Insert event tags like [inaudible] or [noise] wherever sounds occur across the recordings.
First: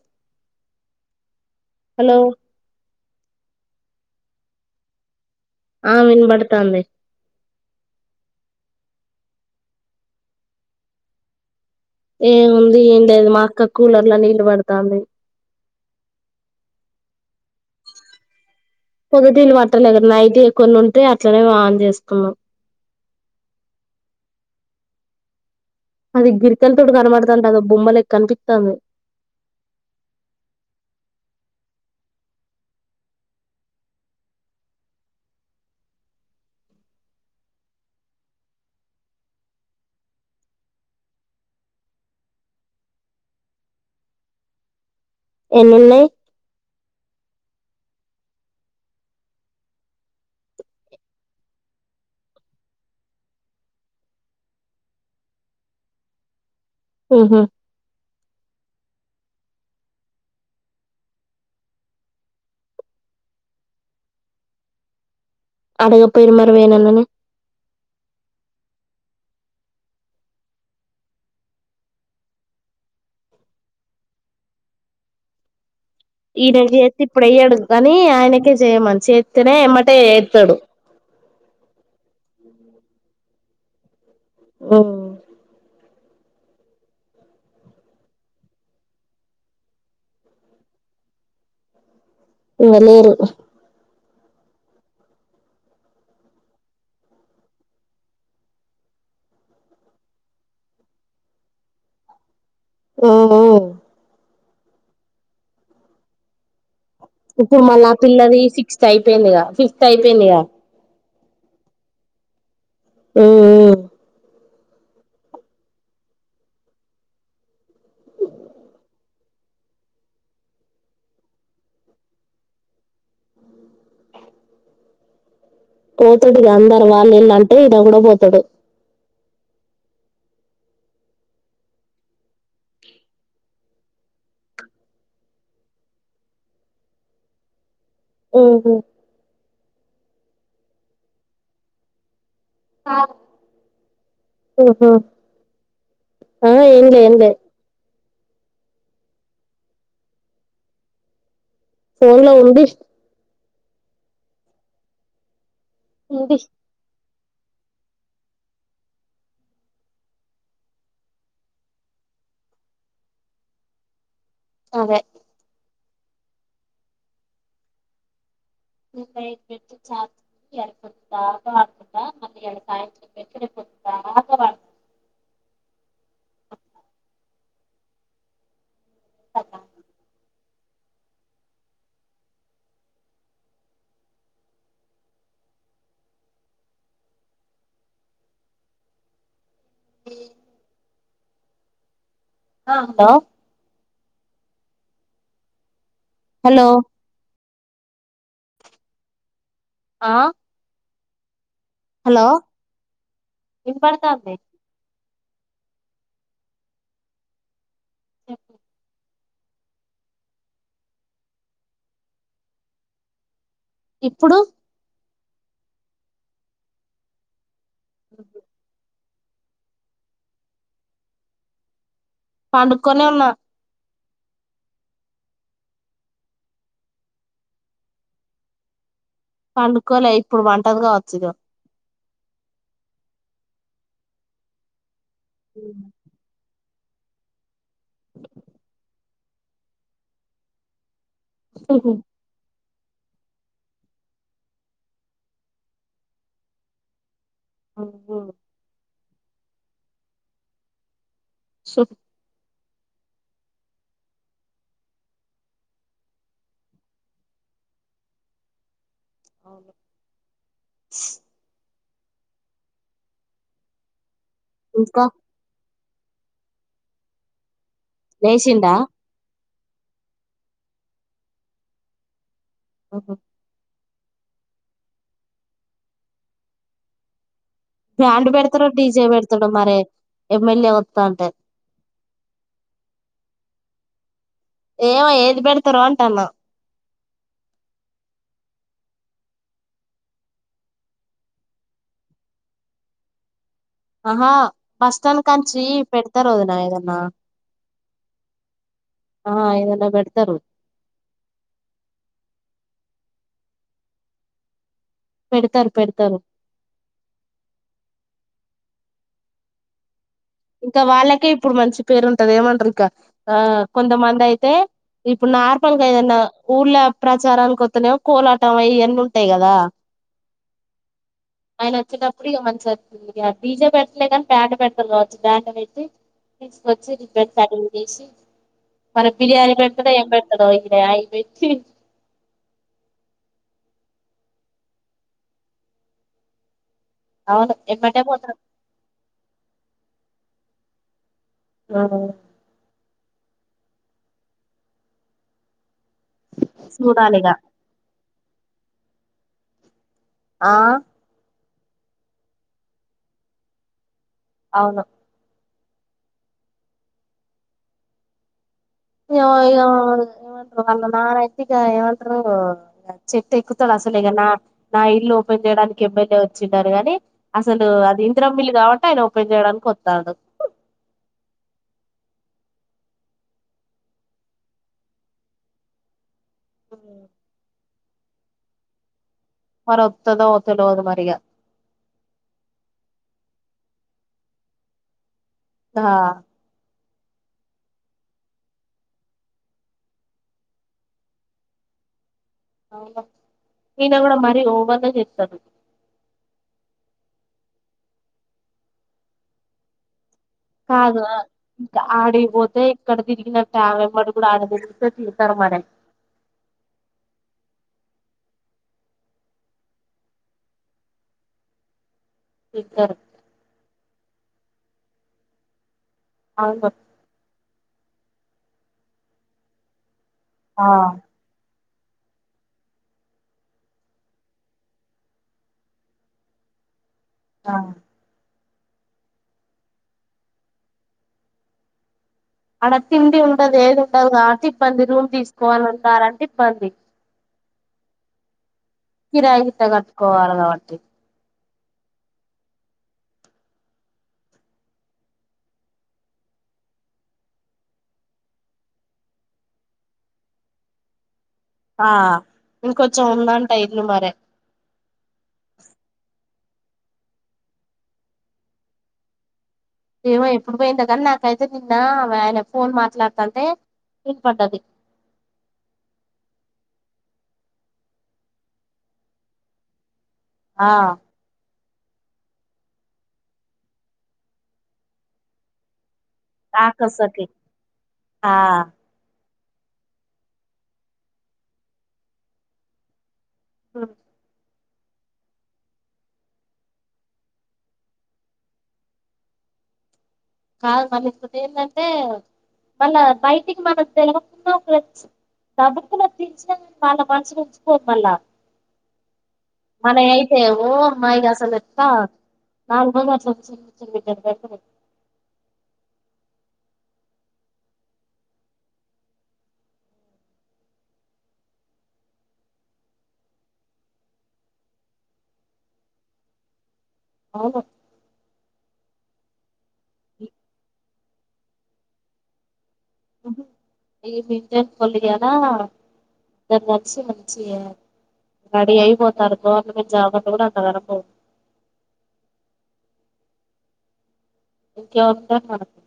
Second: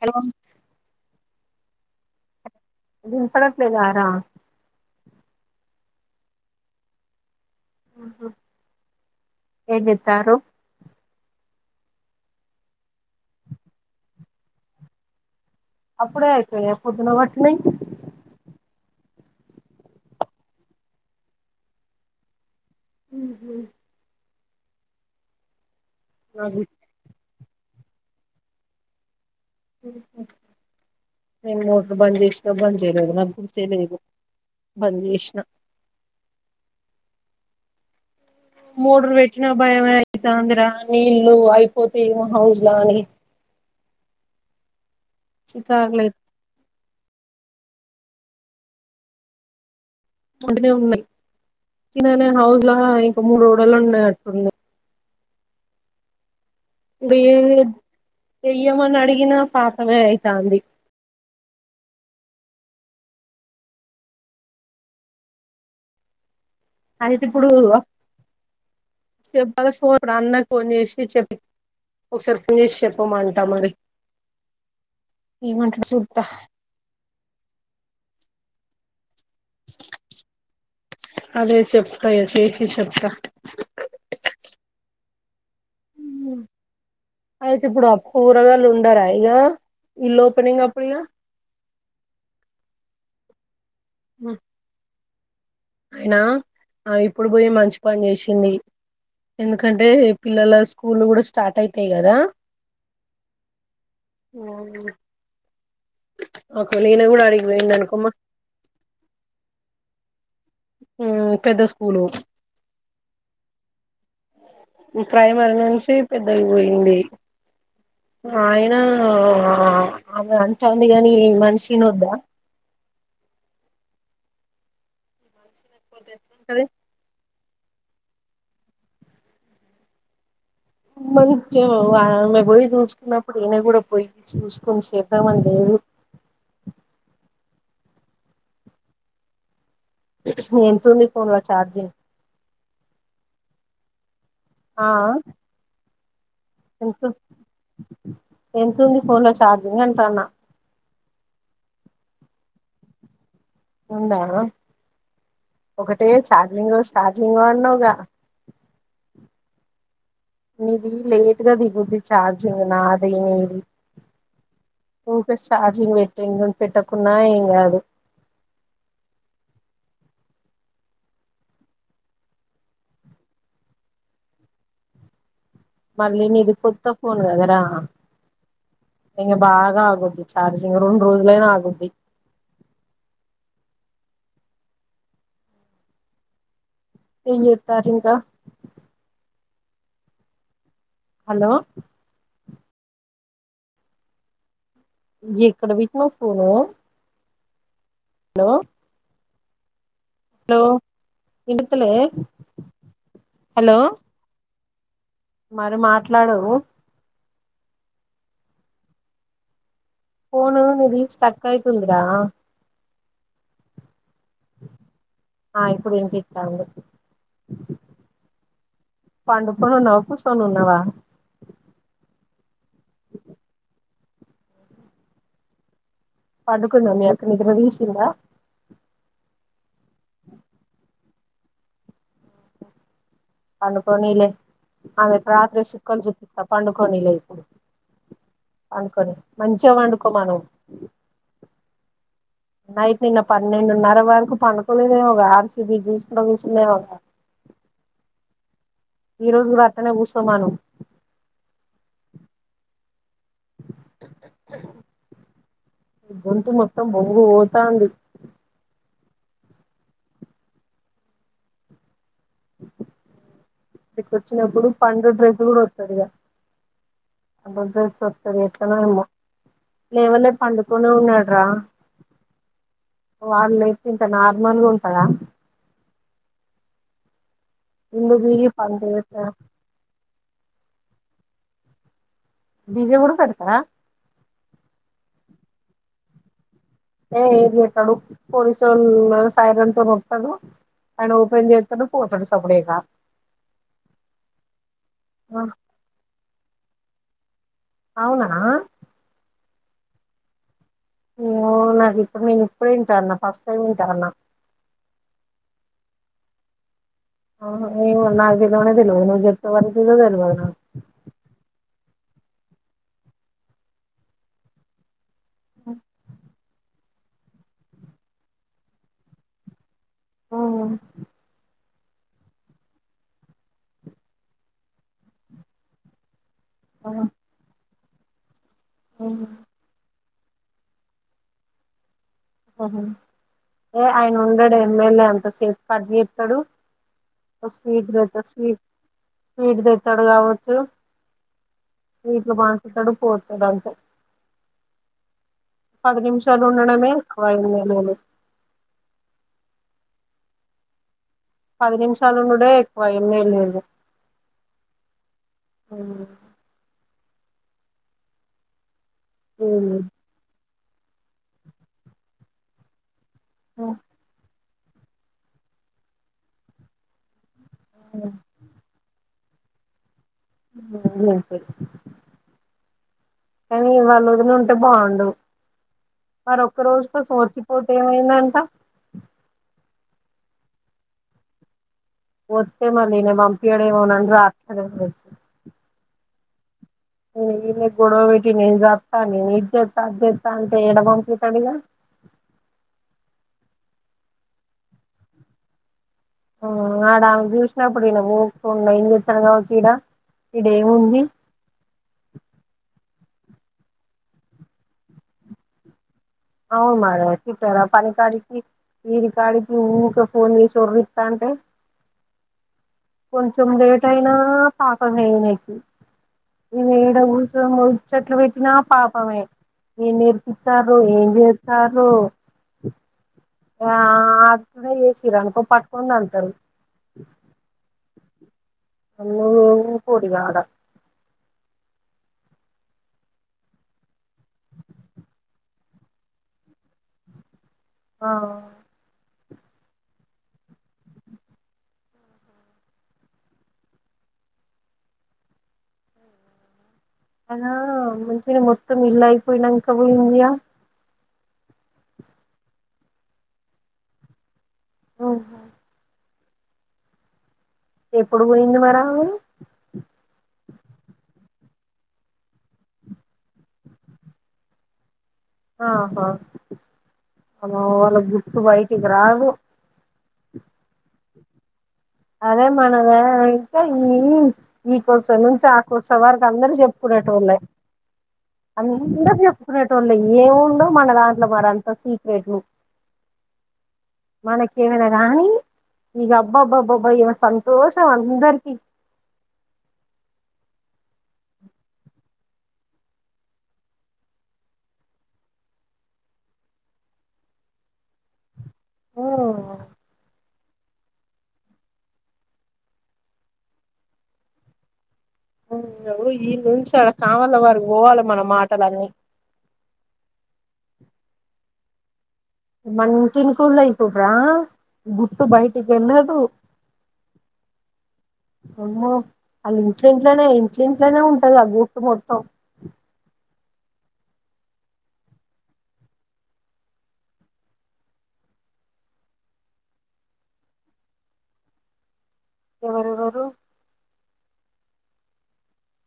Hello వం hello దుంపల fry ఆరా ఆ వినబడుతాంది ఏదితారు ఏముంది ఏం లేదు మా అక్క కూలర్ల నీళ్ళు పడుతోంది అప్పుడే అయిపోయిన పొద్దున పట్ని పొదదీళ్ళు పట్టలే కా నైట్ కొన్ని ఉంటే అట్లనే వాన్ చేసుకున్నాం మ్ హ అది అవి గిరికల్ తొడుగానబడత వద్దంటాను బొమ్మలే కనిపిత్తను నేను మోటర్ బంద్ చేసినా బంద్ చేయలేదు నాకు గుర్ తె లేదు బంద్ చేసినా మోడరు పెట్టిన భయమే అయితాంద్రాత నీళ్ళ అయిపోతాయమో హౌజ్ లా అని చక్క ఆగల ఎన్నున్నాయి యిత్ వంటనే ఉన్నాయినే హౌజ్ లా ఇంకా మూడు రోడలు ఉన్నాయ అట్ంది ఇప్పుడు ఉహు ఏమి వద్ వెయ్యమని అడిగినా ఈ నా పాపమే అయితంది అడగపోయమర్ అయితే ఇప్పుడు చెప్పాలా ఫోన్ అన్న ఫోన్ చేసి చెప్పి ఒకసారి ఫోన్ చేసి చెప్పమ అంటాం మరి ఏం అంటాడో చూద్ ఈయన చేసి ఇప్పుడు అయ్యాడు కానీ ఆయన చిత్ కి చేయమన్ చేతికి తినే ఎమ్మటే ఏ త్తడు ఎక్క ఆ అయితే ఇప్పుడు కూరగాయలు ఉండరా ఇక ఇల్లు ఓపెనింగ్ అప్పుడుక వాళ్ళు లేరు ఆ అయినా ఇప్పుడు పోయి మంచి పని చేసింది ఎందుకంటే పిల్లల స్కూల్ కూడా స్టార్ట్ అయితాయి కదా ఓ ఓ ఇప్పుడు మళ్ళా పిల్లది సిక్స్త్ అయిపోయింది కద ఫిఫ్త్ అయిపోయిందిగా పెద్ద స్కూలు ఆ ప్రైమర్ నుంచి పెద్దలు పోయింది ఆయన ఆమె అంటంది కాని మనిషిని వద్దా మనిషి లేకపోతే పోతుడిగా ఎట్లుంటది అందరు వాళ్ళ ఎలా అంట ఏద కూడాడ పోతాడు మంచిగా ఆమె పోయి చూసుకున్నప్పుడు ఈయన కూడా పోయి చూసుకొని చేద్దామని లేదు ఆహ ఎంతంది ఫోన్ లో ఛార్జింగ్ ఆ ఆ ఆ ఏం ఎంత చేయనులే ఫన్ లో చార్జింగ్ంటన్నా ఫోన్ లో ఉంది ఉందా ఒకటే ఉంది చార్లింగ్ స్టార్ట్ జింగ్ అన్నావుగా ఇది లేట్గా దిగుద్ది చార్జింగ్ నది మీది దీంట్లో సార్ పెట్టిని పెట్టకున్నా ఏం కాదు ము పెట్ ఎా ఆడుతుంటా మళీ ఎడ సాయంత పెట్తు ఆగా వాడుతుంది మళ్ళీ నీది కొత్త ఫోన్ కదరా ఇంకా బాగా అగుద్ది చార్జింగ్ రెండు రోజులనా ఆగుద్ది ఏం చేస్తారు ఇంకా ఈ హలో ఆ హలో ఎక్కడ స్ ఫోను హలో హలో ఆ హలో ఇతులే హలో హలో వినపడతాంది మరి మాట్లాడు చెప్పు పోను నది స్టక్యతుందిరాా ఇప్పుడు ఆ ఇప్పుడు ఇంంటి ఇస్తాండి అఓ పండుకొని ఉన్నావా కుసోనిఉన్నవా పండుగక్కనే ఉన్నా పడుకున్నాను అక్క నిదిర వషింద పండుకోవలే ఇప్పుడు వంటది కావ చ్చగా అన్నుకోనిలే ఆమెే రాత్రి సిక్కం జిప్ప తప్ప పండుకని లే ఇప్పుడు పండుకొని మంచిగా పండుకో మనం హు హు నైట్ నిన్న పన్నెండున్నర వరకు పండుకోలేదేమో ఆర్సిబి తీసుకు వసిందేమో ఒక అబ్బో ఈ రోజు కూడా అతనే కూస్తోమాను సో గొంతు మొత్తం బంగు పోతోంది అవును [inaudible] వచ్చినప్పుడు ఇంకా పండు డ్రెస్ కూడా సరిగా అ అ సత్తరి ఎట్లా లేచిండా నో ఏమో లేవలే పండుకొనే ఉన్నాడు రా వాళ్లే ఇంత నార్మల్ గా ఉంటద ఇల్లు బ్యాండ్ బీగి పెడతాడో పంట డీజే చేస్తాడు పెడతాడో మరి ఎమ్మెల్యే స్టంట్ డిజే కూడా పెడతారా ఏమో ఏది పెడతారో అంటున్న ఏ ఏది పేటడు పోలీసుల సైరన్ తో వస్తాడు ఆయన ఓపెన్ చేస్తాడు పోతాడు సప్పుడు లేక ఆహా బస్ స్టాప్ కంచి పెడతారో ఏదైనా అవునా ఆ ఏమైనా పెడతారు ఏమో నాకు ఇప్పుడు నేను ఇప్పుడే వింటున్నా ఫస్ట్ టైమ్ వింటున్నా పెడతారు పెడతారు అవును ఏమో నాకు తెల్వనే తెల్వదు నువు చపే వరకి కూడా తెల్వ ఇంకా వాళ్ళకే ఇప్పుడు మంచి పేరుంటది ఏమంటారు ఇంకా ఆ కొంతమంది అయితే ఇప్పుడు నార్మల్గా ఏదన్న ఊర్ల ప్రచారానికి పోతేనేమో కోలాటం అయి అన్నీ ఉంటాయి కదా హ ఆయన అచ్చేటప్పుడు ఇగ మంచిగా డిజే పెట్టలే కానీ బాండ్ పెడతారు కా బాండ్ పెట్టి తీసుకొచ్చి పెడతారు ఏసీ మరి బిర్యానీ పెడతాడో ఏం పెడత [unintelligible] పెట్టి ఆహ ఏ ఆయన ఉండడు ఎమ్మెల్యే అంత సేపు కట్ జెత్తడు ఓ అవును స్వీట్ ఎమ్మటే పెడతార్ పోతారు స్వీట్ స్వీట్ పెడ్ పోడుగావచ్చు ఆ, ఎట్లా పండుకుంటాడు పోతడాంట పది నిమిషాలు ఉండడమే ఎక్కువ చూడాలిగా ఏమ్ ఎల్ ఏ లు ఆ పది నిమిషాలు ఉండుడే ఎక్కువ ఏమ్ ఎల్ ఏ లు అవును అవున [unintelligible] వాళ్ళ నాన్న అయితే ఇగ ఏమంటారు చెట్టు ఎక్కుతాడు అస్సలే ఇగా నా నా ఇల్లు ఓపెన్ చేయడానికి ఎమ్మెల్యే వచ్చిండ ని గాని అసలు అది ఇందిరమ్మ ఇల్లు కాబట్టి ఆయన ఓ పెన్ చేయడానికి వస్తండు [unintelligible] కానీ ఇవళ వదినా ఉంటే బాగుండు ఆర ఒక్క రోజు కోసం వచ్చి పో ఏమైందంట మరీ ఒత్తదొ తెలువదు మరిగా ఒత్తె మళ్ళీ ఇంగా పంపియడేమోనాని రావా హా ఉ ఈ గొడవ పెట్టి నేను చస్తా నేను ఇది చేస్తా అది చేస్తా అంటే ఎడ పంపితడుడిగా అవునా నేన కూడా మరీ ఓ వంద చెస్తాను ఆడా చ్యూషినప్పుడు ఇగ పోకుండా ఏంచేస్తాడు కావచ్చు ఇగ కాదు ఆడి కి పోతే ఇక్కడ తిరిగిన టామెమ్మడు కూడా ఆడ తిరిగిస్తే తిడతాడు మరి అవును మరి వచ్చింటారా పని కాడికి వరి కాడకి ఊక ఫోన్ చేసి ఓర్లుతాంటే తిడతారు కొంచెం లేట్ అయినా ఆ పాకకి నేనేకి అవునా ముడిచేట్లు పెట్టినా పాపమే ఈ నీరు ఆ ఇత్తారు ఏం చేస్ తారు ఆ ఆ ఆ అది చేసిర్రు అనుకో పట్టుకొని తంతారు అవును [unintelligible] ఇంకోటి కావాలా అడ తిండి ఉండదు ఏది ఉండదు కాబట్టి ఇబ్బంది రూమ్ తీసుకోవాల ఉంటారంటే ఇబ్బంది ఆ కిరాయి గింత కట్టుకోవాల కాబట్టి అనా మంచిగా మొత్తం ఇల్లు అయిపోయినాంక పోయిందిగా ఆ ఇంకొంచెం ఉందంట ఇండ్లు మరి ఎప్పుడు పోయింది మరి ఆమె ఏమో ఎప్పుడు పోయింది కానీ నాకైతే నిన్న ఆమె ఆయన ఫోన్ మాట్లాడుతంటే వినపడ్డది ఆహా అ వాళ్ళ గుట్టు బయటికి రాదు ఆ అదే మనమే అయితే ఇ ఈకోస నుంచి ఆ కోస స వారికి అందరికి ఆకసకి చెప్పుకునేటోళ్ళే ఆ అందరు చెప్పు చెప్పుకునేటోల్లై ఏముందో మన దాంట్లో మరి అంత సీక్రెట్లు హ ఏవేనా గాణి ఈగ అబ్బబ్బబ్బ బ్బ ఈగా సంతోషం అందరికి కాదు మళ్ళ ఇప్పుటి ఏంటంటే మళ్ళా బయటికి మనం తెలువకున్న దబుక్కున వాళ్ళ మనసులు ఉంచుకో మళ్ళా మన ఏ ఏమో అమ్మాయి అసలు ఎట్టా నాలు మ అట్ల అయ్యో ఈ నుంచి అ సామాళ్ళ వరకూ పోవాలి మన మాటలన్నీ మన ఇంటినికెళ్ళు అయితుట్రా గుట్టు బయటికి వెళ్ళదు. ఆవును ఆమ్మో వాళ్ళ ఇంటింట్లోనే ఇంటింట్లోనే ఉంటదాగా గుట్టు మొత్తం ఇంటినాకళ్ళు ఇయ్యాలా ఇద్దరు కలిసి మంచిగా రెడీ అయిపోతారు. గవర్నమెంట్ జాబర్లు కూడా అంతగానం పోరు ఎవరెవరు ఇంకెవరుంటారు. మనకు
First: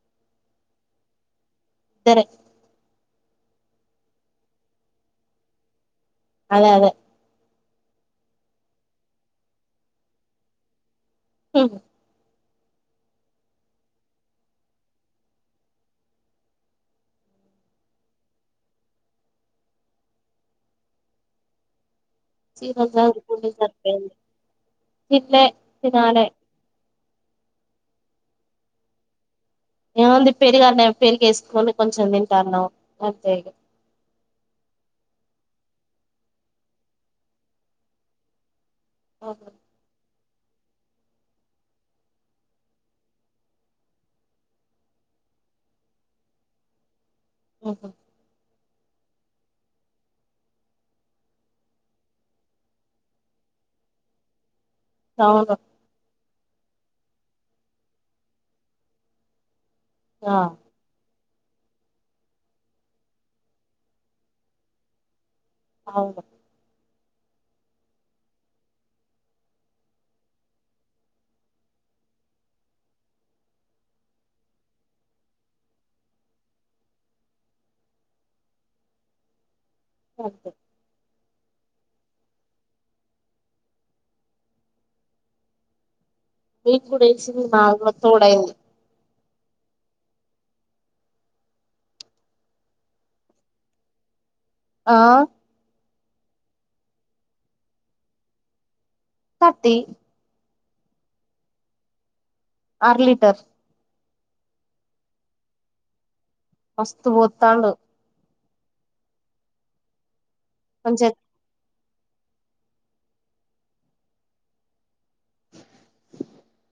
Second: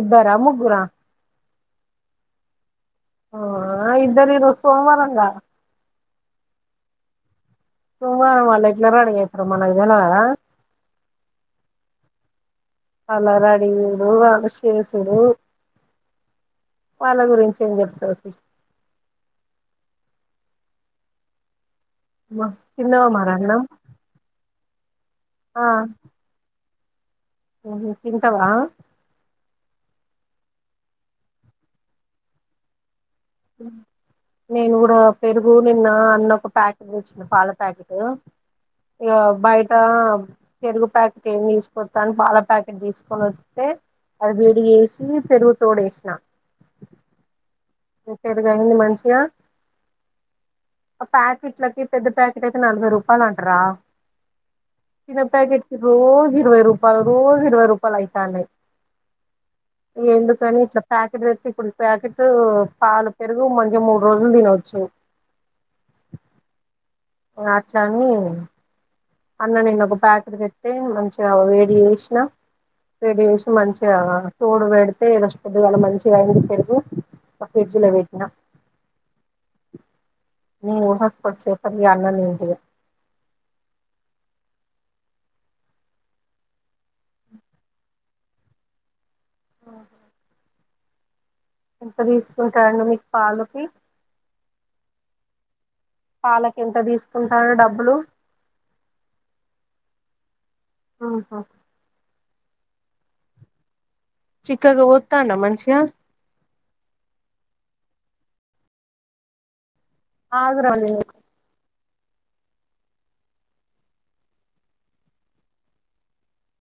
ఇద్దారా ముగ్గురా ఇద్దరే ఆ ఇద్దరి ఈరోజు సోమవారంగా అదే అదే సోమవారం వాళ్ళు ఎట్లా రెడీ అవుతారో మనకు తెలువదా. ఉహు వాళ్ళ రడిగుడు, వాళ్ళ శేసుడు, వాళ్ళ గురించి ఏం చెప్తవ్ తీ, చీరలు తిన్నావా మరి సదురుకునుడే అన్నం సరిపోయింది తిన్లే తినాలె ఓహ్ తింటావా ఏముంది, పెరుగున్నామే పెరుగు వేసుకొని కొంచెం తింటాన్నాం అంతేగా నేను కూడా పెరుగు నిన్న అన్న ఒక ప్యాకెట్ తెచ్చినా పాల ప్యాకెటు ఇగా బయటా పెరుగు ప్యాకెట్ ఏమి తీసుకొస్తాను పాల ప్యాకెట్ తీసుకొని వస్తే అది వేడి వేసి పెరుగు తోడేసినా అవును పెరుగయింది మంచిగా ప్యాకెట్లకి పెద్ద ప్యాకెట్ అయితే నలభై రూపాయలు అంటరా చిన్న ప్యాకెట్కి రోజు ఇరవై రూపాయలు రోజు ఇరవై రూపాయలు ఐ యితానాయి ఆ ఎందుకని ఇట్లా ఫ్యాక్ ప్రెస్ఫుల్ ఫ్యాకెట్ పాలు పెరుగు మంచి మూడు రోజులు తినవచ్చు అవును నాచా మీ అన్న నిు ఒక ప్యాకెట్ పెత్తే మంచిగా వేడి చేేసిన వేడి చేేసి మంచిగా తోడు పెడితే ఇలా పెద్దు అలా మంచిగా అ పెరుగు ఒక ఫ్రిడ్జి లో పెట్టినా అంతే ని ఊహ కొసేక్కని అనం తింటా ఇగ మీన్ కూడాడసింది బాగా తోడై ఆ ఎంత తీసుకుంటారండి మీకు పాలకి ఆ పాలకి ఎంత తీసుకుంటారు డబ్బులు థర్టీ ఆహ ఆర లీటర్ చిక్కగా వోతండా మంచిగా మస్తు పోతాండు ఆగు రాని మంచిగా